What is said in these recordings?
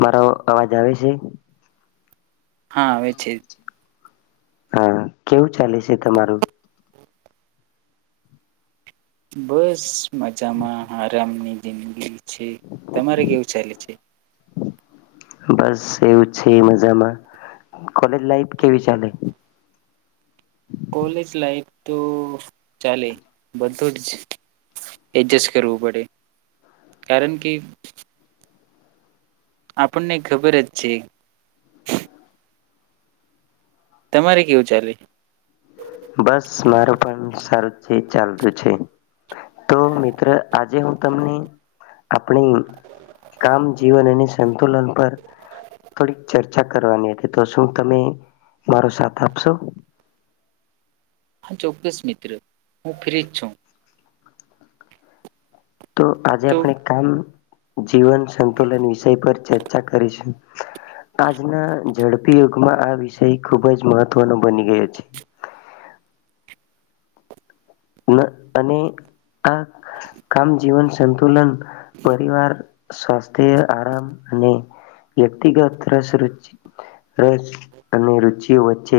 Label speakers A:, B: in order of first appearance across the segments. A: મારો અવાજ આવે છે?
B: હા આવે છે.
A: હા, કેવું ચાલે છે તમારું?
B: બસ મજામાં આરામની [unintelligible] છે. તમારે કેવું ચાલે છે?
A: બસ એવું છે. મજામાં કોલેજ લાઈફ કેવી ચાલે?
B: કોલેજ લાઈફ તો ચાલે. બધું જ એડજસ્ટ કરવું પડે. કારણ કે આપડને ખબર જ છે. તમારે કેવું ચાલે?
A: બસ, મારો પણ સારું જ છે. ચાલતું છે. તો મિત્ર આજે હું તમને આપણી કામ, જીવન અને સંતુલન પર થોડીક ચર્ચા કરવાની હતી. તો શું તમે મારો સાથ આપશો?
B: હા, ચોક્કસ મિત્ર હું ફ્રી જ છું.
A: તો આજે
B: તો
A: આપણે કામ જીવન સંતુલન વિષય પર ચર્ચા ચા કરીશું. આજના ઝડપી યુ માં આ વિષય ખૂબ જ મહત્વનો બની ગયો છે. અન અને આ કામ જીવન સંતુલન, પરિવાર, સ્વાસ્થ્ય, આરામ અને વ્યક્તિગત રસ ર રસ અને રુચિઓ વચ્ચે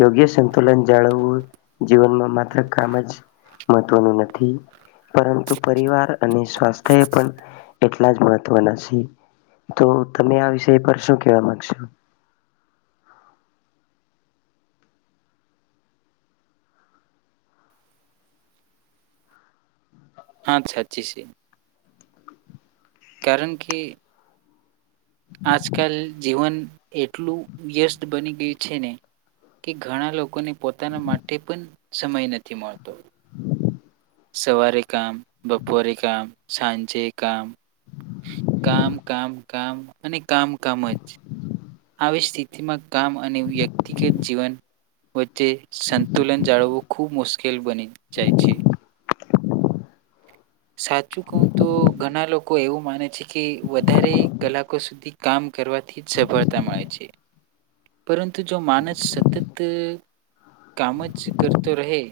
A: યોગ્ય સંતુલન જાળવવું જીવનમાં માત્ર કામ જ મહત્વનું નથી. પરંતુ પરિવાર અને સ્વાસ્થ્ય પણ એટલા જ મહત્વના છે. તો તમે આ વિષય પર શું કેવા માંગશો.
B: હા છાચી છે. કારણ કે આજકાલ જીવન એટલું વ્યસ્ત બની ગયું છે. ને કે ઘણા લોકોને પોતાના માટે પણ સમય નથી મળતો. સવારે કામ, બપોરે કામ, સાંજે કામ, કામ કામ કામ અને કામ કામ જ આવી સ્થિતિમાં કામ અને વ્યક્તિગત જીવન વ ચ્ચે સંતુલન જાળવું ખૂબ મુશ્કેલ બની જાય છે. સાચું કઉ તો ઘણા લોકો એવું માને છે કે વધારે કલાકો સુધી કામ કરવાથી જ સફળતા મળે છે. પરંતુ જો માણસ સતત કામ જ કરતો રહે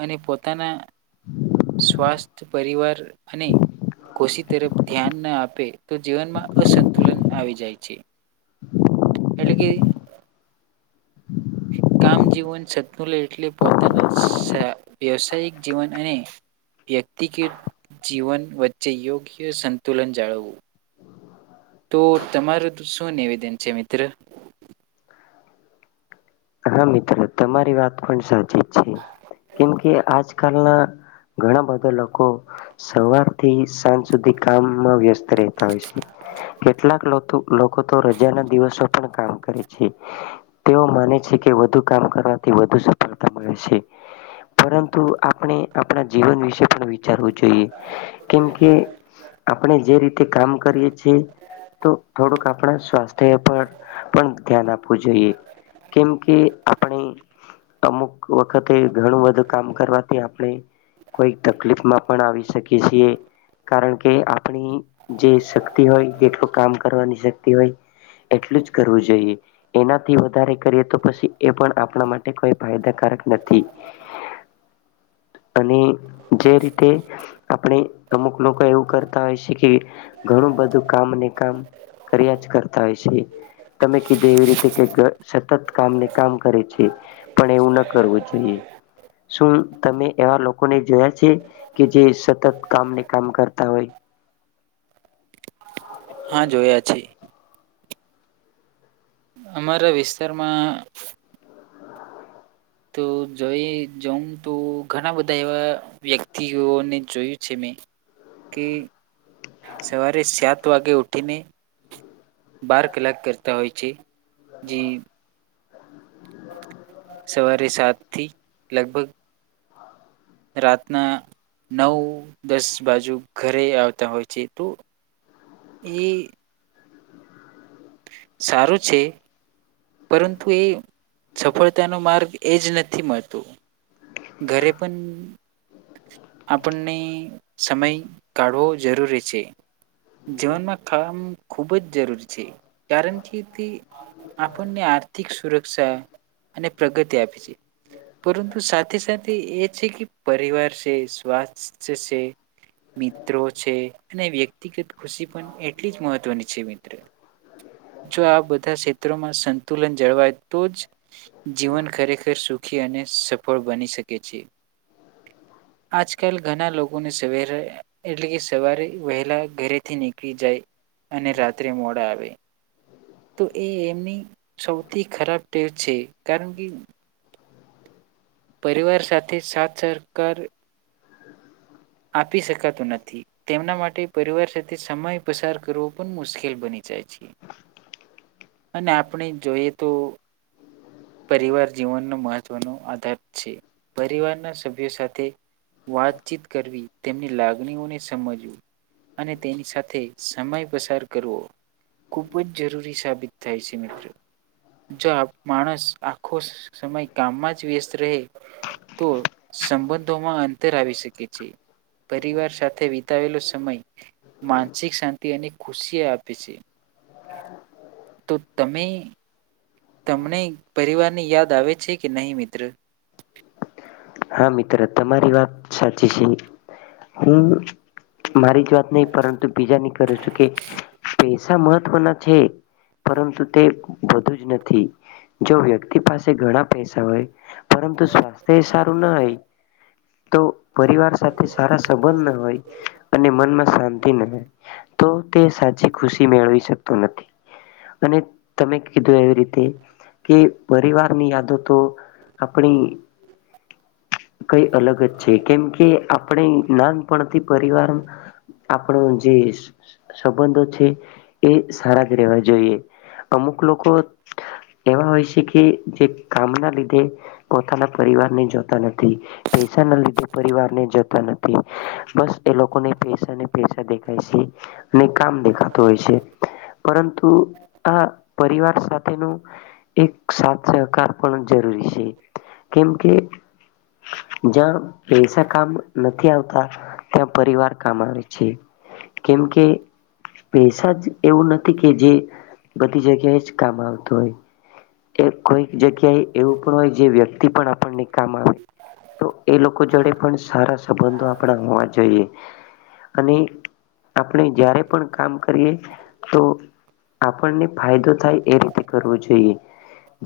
B: અને પોતાના સ્વાસ્થ્ય, પરિવાર અને ખુશી તરફ ધ્યાન ના આપે તો જીવનમાં અસંતુલન આવી જાય છે. એટલે કે કામ જીવન સતુલ એટલે પોતાના સા વ્યવસાયિક જીવન અને વ્યક્તિગત જીવન વચ્ચે યોગ્ય સંતુલન જાળવવું. તો તમારું શું નિવેદન છે મિત્ર?
A: હા મિત્ર તમારી વાત પણ સા ચી છે. કેમ કે આજ આજકાલના ઘણા બધા લોકો સવારથી સાંજ સુધી કામમાં વ્યસ્ત રહેતા હોય છે. કેટલાક લોથુ લોકો તો રજાના દિવસો પણ કામ કરે છે. તેઓ માને છે કે વધુ કામ કરવાથી વધુ સફળતા મળે છે. પરંતુ આપણે આપણા જીવન વિશે પણ વિચારવું જોઈએ. કેમ કે આપણે જે રીતે કામ કરીએ છીએ તો થોડુંક આપણા સ્વાસ્થ્ય પર પણ ધ્યાન આપવું જોઈએ કેમ કે આપણે અમુક વખતે ઘણું બધું કામ કરવાથી આપણે કોઈ તકલીફમાં પણ આવી શકીએ છીએ કારણ કે આપણી જે શક્તિ હોય કેટલું કામ કરવાની શક્તિ હોય એટલું જ કરવું જોઈએ એનાથી વધારે કરી પ એ પણ આપણા માટે કોઈ ફાયદાકારક નથી અને જે રીતે આપણે અમુક લોકો એવું કરતા હોય છે કે ઘણું બધું કામને કામ કર્યા જ કરતા હોય છે તમે કીધું એવી રીતે કે સતત કામને કામ કરે છે પણ એવું ન કરવું જોઈએ શું તમે એવા લોકોને જોયા છે કે જે સતત કામને કામ કરતા હોય
B: હા જોયા છી અમારા વિસ્તારમાં તો જોઈ જઉં તો ઘણા બધા એવા વ્યક્તિઓને જોયું છે મેં કે સવારે સાત વાગે ઉઠીને બાર કલાક કરતા હોય છે જે સવારે સાત થી લગભગ રાતના નવ દસ બાજુ ઘરે આવતા હોય છે તો એ સારું છે પરંતુ એ સફળતાનો માર્ગ એ જ નથી મળતો ઘરે પણ આપણને સમય કાઢવો જરૂરી છે જીવનમાં કામ ખૂબ જ જરૂરી છે કારણ કે તે આપણને આર્થિક સુરક્ષા અને પ્રગતિ આપે છે પરંતુ સાથે સાથે એ છે કે પરિવાર છે સ્વાસ્થ્ય છે મિત્રો છે અને વ્યક્તિગત ખુશી પણ એટલી જ મહત્વની છે મિત્રો જો આ બધા ક્ષેત્રોમાં સંતુલન જળવાય તો જ જીવન ખરેખર સુખી અને સફળ બની શકે છે આજકાલ ઘણા લોકોને સરે એટલે કે સવારે વહેલા ઘરેથી નીકળી જાય અને રાત્રે મોડા આવે તો એ એમની સૌથી ખરાબ ટેવ છે કારણ કે પરિવાર સાથે સાથ સરહકાર આપી શકાતું નથી તેમના માટે પરિવાર સાથે સમય પસાર કરવો પણ મુશ્કેલ બની જાય છે અને આપણે જોઈએ તો પરિવાર જીવનનો મહત્વનો આધાર છે પરિવારના સભ્યો સાથે વાતચીત કરવી તેમની લાગણીઓને સમજવીું અને તેની સાથે સમય પસાર કરવો ખૂબ જ જરૂરી સાબિત થાય છે મિત્રો જો માણસ આખો સમય કામમાં જ વ્યસ્ત રહે તો સંબંધોમાં અંતર આવી શકે છે પરિવાર સાથે વિતાવેલો સમય માનસિક શાંતિ અને ખુશી આપે છે તો તમે તમને પરિવારની યાદ આવે છે કે નહી મિત્ર
A: હા મિત્ર તમારી વાત સાચી છે હું મારી જ વાત નહી પરંતુ બીજાની કરું છું કે પૈસા મહત્વના છે પરંતુ તે બધું જ નથી જો વ્યક્તિ પાસે ઘણા પૈસા હોય પરંતુ સ્વાસ્થ્યબ હો તો પરિવાર સાથે સારા સંબંધ ના હોય અને મનમાં શાંતિ ના હોય તો તે સાચી ખુશી મેળવી શકતો નથી અને તમે કીધું એવી રીતે કે પરિવાર ની યાદો તો આપણી કઈ અલગ જ છે કેમ કે આપણે નાનપણથી પરિવાર આપણો જે સંબંધો છે એ સારા જ રહેેવા જોઈએ અમુક લોકો એવા હોય છે કે જે કામના લીધે પોતાના પરિવારને જો પ ના લીધે પરિવારને જતા નથી બસ એ લોકોને પૈસાને પૈસા દેખાય છે અને કામ દેખાતું હોય છે પરંતુ આ પરિવાર સાથેનો એક સાથ સહકાર પણ જરૂરી છે કેમ કે જ્યાં પૈસા કામ નથી આવતા ત્યાં પરિવાર કામ આવે છે કેમ કે પૈસા જ એવું નથી કે જે બધી જગ્યાએ જ કામ આવતું હોય એ કોઈક જગ્યાએ એવું પણ હોય જે વ્યક્તિ પણ આપણને કામ આવે તો એ લોકો જોડે પણ સારા સંબંધો આપણા હોવા જોઈએ અને આપણે જયારે પણ કામ કરીએ તો આપણને ફાયદો થાય એ રીતે કરવો જોઈએ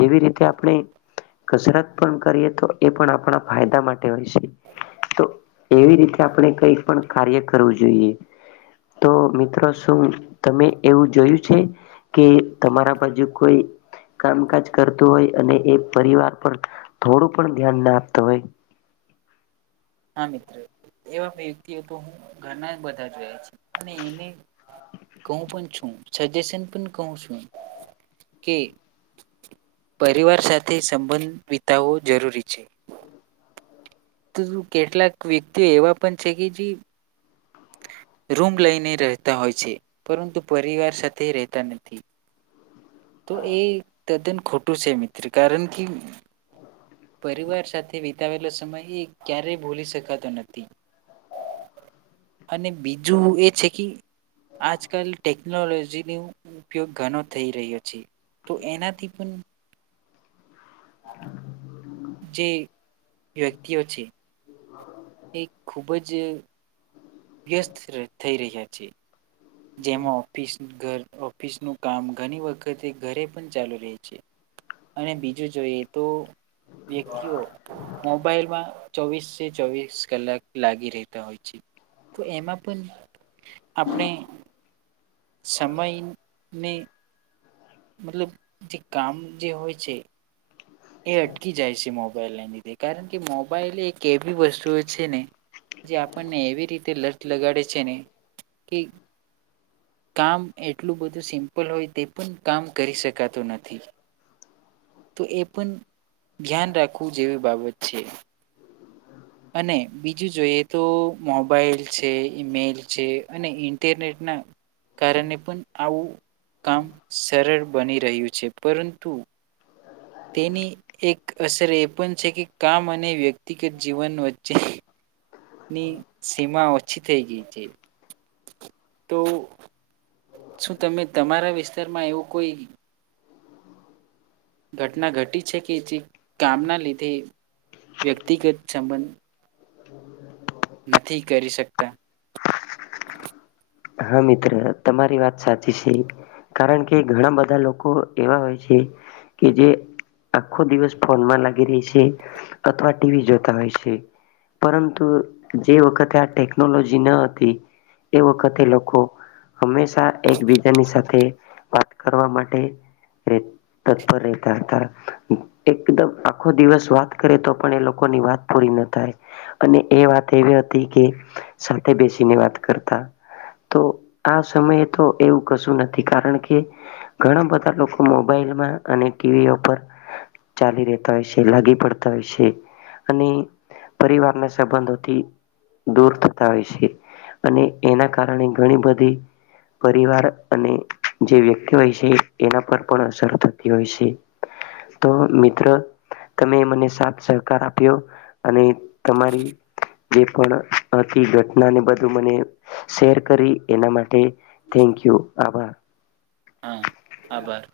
A: જેવી રીતે આપણે કસરત પણ કરીએ તો એ પણ આપણા ફાયદા માટે હોય છે તો એવી રીતે આપણે કઈ પણ કાર્ય કરવું જોઈએ તો મિત્રો શું તમે એવું જોયું છે કે તમારા બાજુ કોઈ કામકાજ કરતું હોય અને એ પરિવાર પણ થોડું પણ ધ્યાન ના આપતો હોય
B: હા મિત એવા વ્યક્તિઓ તો હું ઘરના બધા જ રહયા છ અને એને કહું પણ છું સજેશન પણ કહું છું કે પરિવાર સાથે સંબંધ વિતાવવો જરૂરી છે તો કેટલાક વ્યક્તિઓ એવા પણ છે કે જે રૂમ લઈને રહેતા હોય છે પરંતુ પરિવાર સાથે રહેતા નથી તો એ તે દન ખટ છે મિત્ર કારણ કે પરિવાર સાથે વિતાવેલો સમય એ ક્યારેય ભૂલી શકાતો નથી અને બીજું એ છે કે આજકાલ ટેકનોલોજીનો ઉપયોગ ઘણો થઈ રહ્યો છે તો એનાથી પણ [inaudible] જે વ્યક્તિ અ છે એ ખૂબ જ વ્યસ્ત થઈ રહ્યા છે જેમાં ઓફિસ ઘર ઓફિસનુંું કામ ઘણી વખતે ઘરે પણ ચાલુ રહે છે અને બીજું જોઈએ તો વ્યક્તિઓ મોબાઈલમાં ચોવીસ ચોવીસ કલાક લાગી રહેતા હોય છે તો એમાં પણ આપણે સમયની મતલબ જે કામ જે હોય છે એ અટકી જાય છે મોબાઈલને લીધે કારણ કે મોબાઈલ એક એવી વસ્તુ છે ને જે આપણને એવી રીતે લટ લગાડે છે ને કે કામ એટલું બધું સિમ્પલ હોય તે પણ કામ કરી શકાતું નથી તો એ પણ ધ્યાન રાખવું જેવી બાબત છે અને બીજું જોઈએ તો મોબાઈલ છે ઈમેલ છે અને ઇન્ટરનેટના કારણે પણ આવું કામ સરળ બની રહ્યું છે પરંતુ તેની એક અસર એ પણ છે કે કામ અને વ્યક્તિગત જીવન વચ્ચે ની સીમા ઓછી થઈ ગઈ છે તો શું તમે તમારા વિસ્તારમાં એવું કોઈ ઘટના ઘટી છે કે જે કામના લીધે વ્યક્તિગત સંબંધ નથી કરી શકતા
A: હા મિત્ર તમારી વાત સાચી છે કારણ કે ઘણા બધા લોકો એવા હોય છે કે જે આખો દિવસ ફોનમાં લાગી રહી છે અથવા ટીવી જોતા હોય છે પરંતુ જે વખતે આ ટેકનોલોજી ન હતી એ વખત હંમેશા એકબીજાની સાથે વાત કરવા માટે તત્પર રહેતા હતા એકદમ આખો દિવસ વાત કરે તો પણ એ લોકોની વાત પૂરી ના થાય અને એ વાત એવી હતી કે સાથે બેસીને વાત કરતા તો આ સમયે તો એવું કશું નથી કારણ કે ઘણા બધા લોકો મોબાઈલમાં અને ટીવી ઉપર ચાલી રહેતા હોય છે લાગી પડતા હોય છે અને પરિવારના સંબંધોથી દૂર થતા હોય છે અને એના કારણે ઘણી બધી પરિવાર અને જે વ્યક્તિ હોય છે એના પર પણ અસર થતી હોય છે તો મિત્ર તમે મને સાથ સહકાર આપ્યો અને તમારી જે પણ હતી ઘટનાને બધું મને શેર કરી એના માટે થેન્ક યુ આભા
B: હા આભાર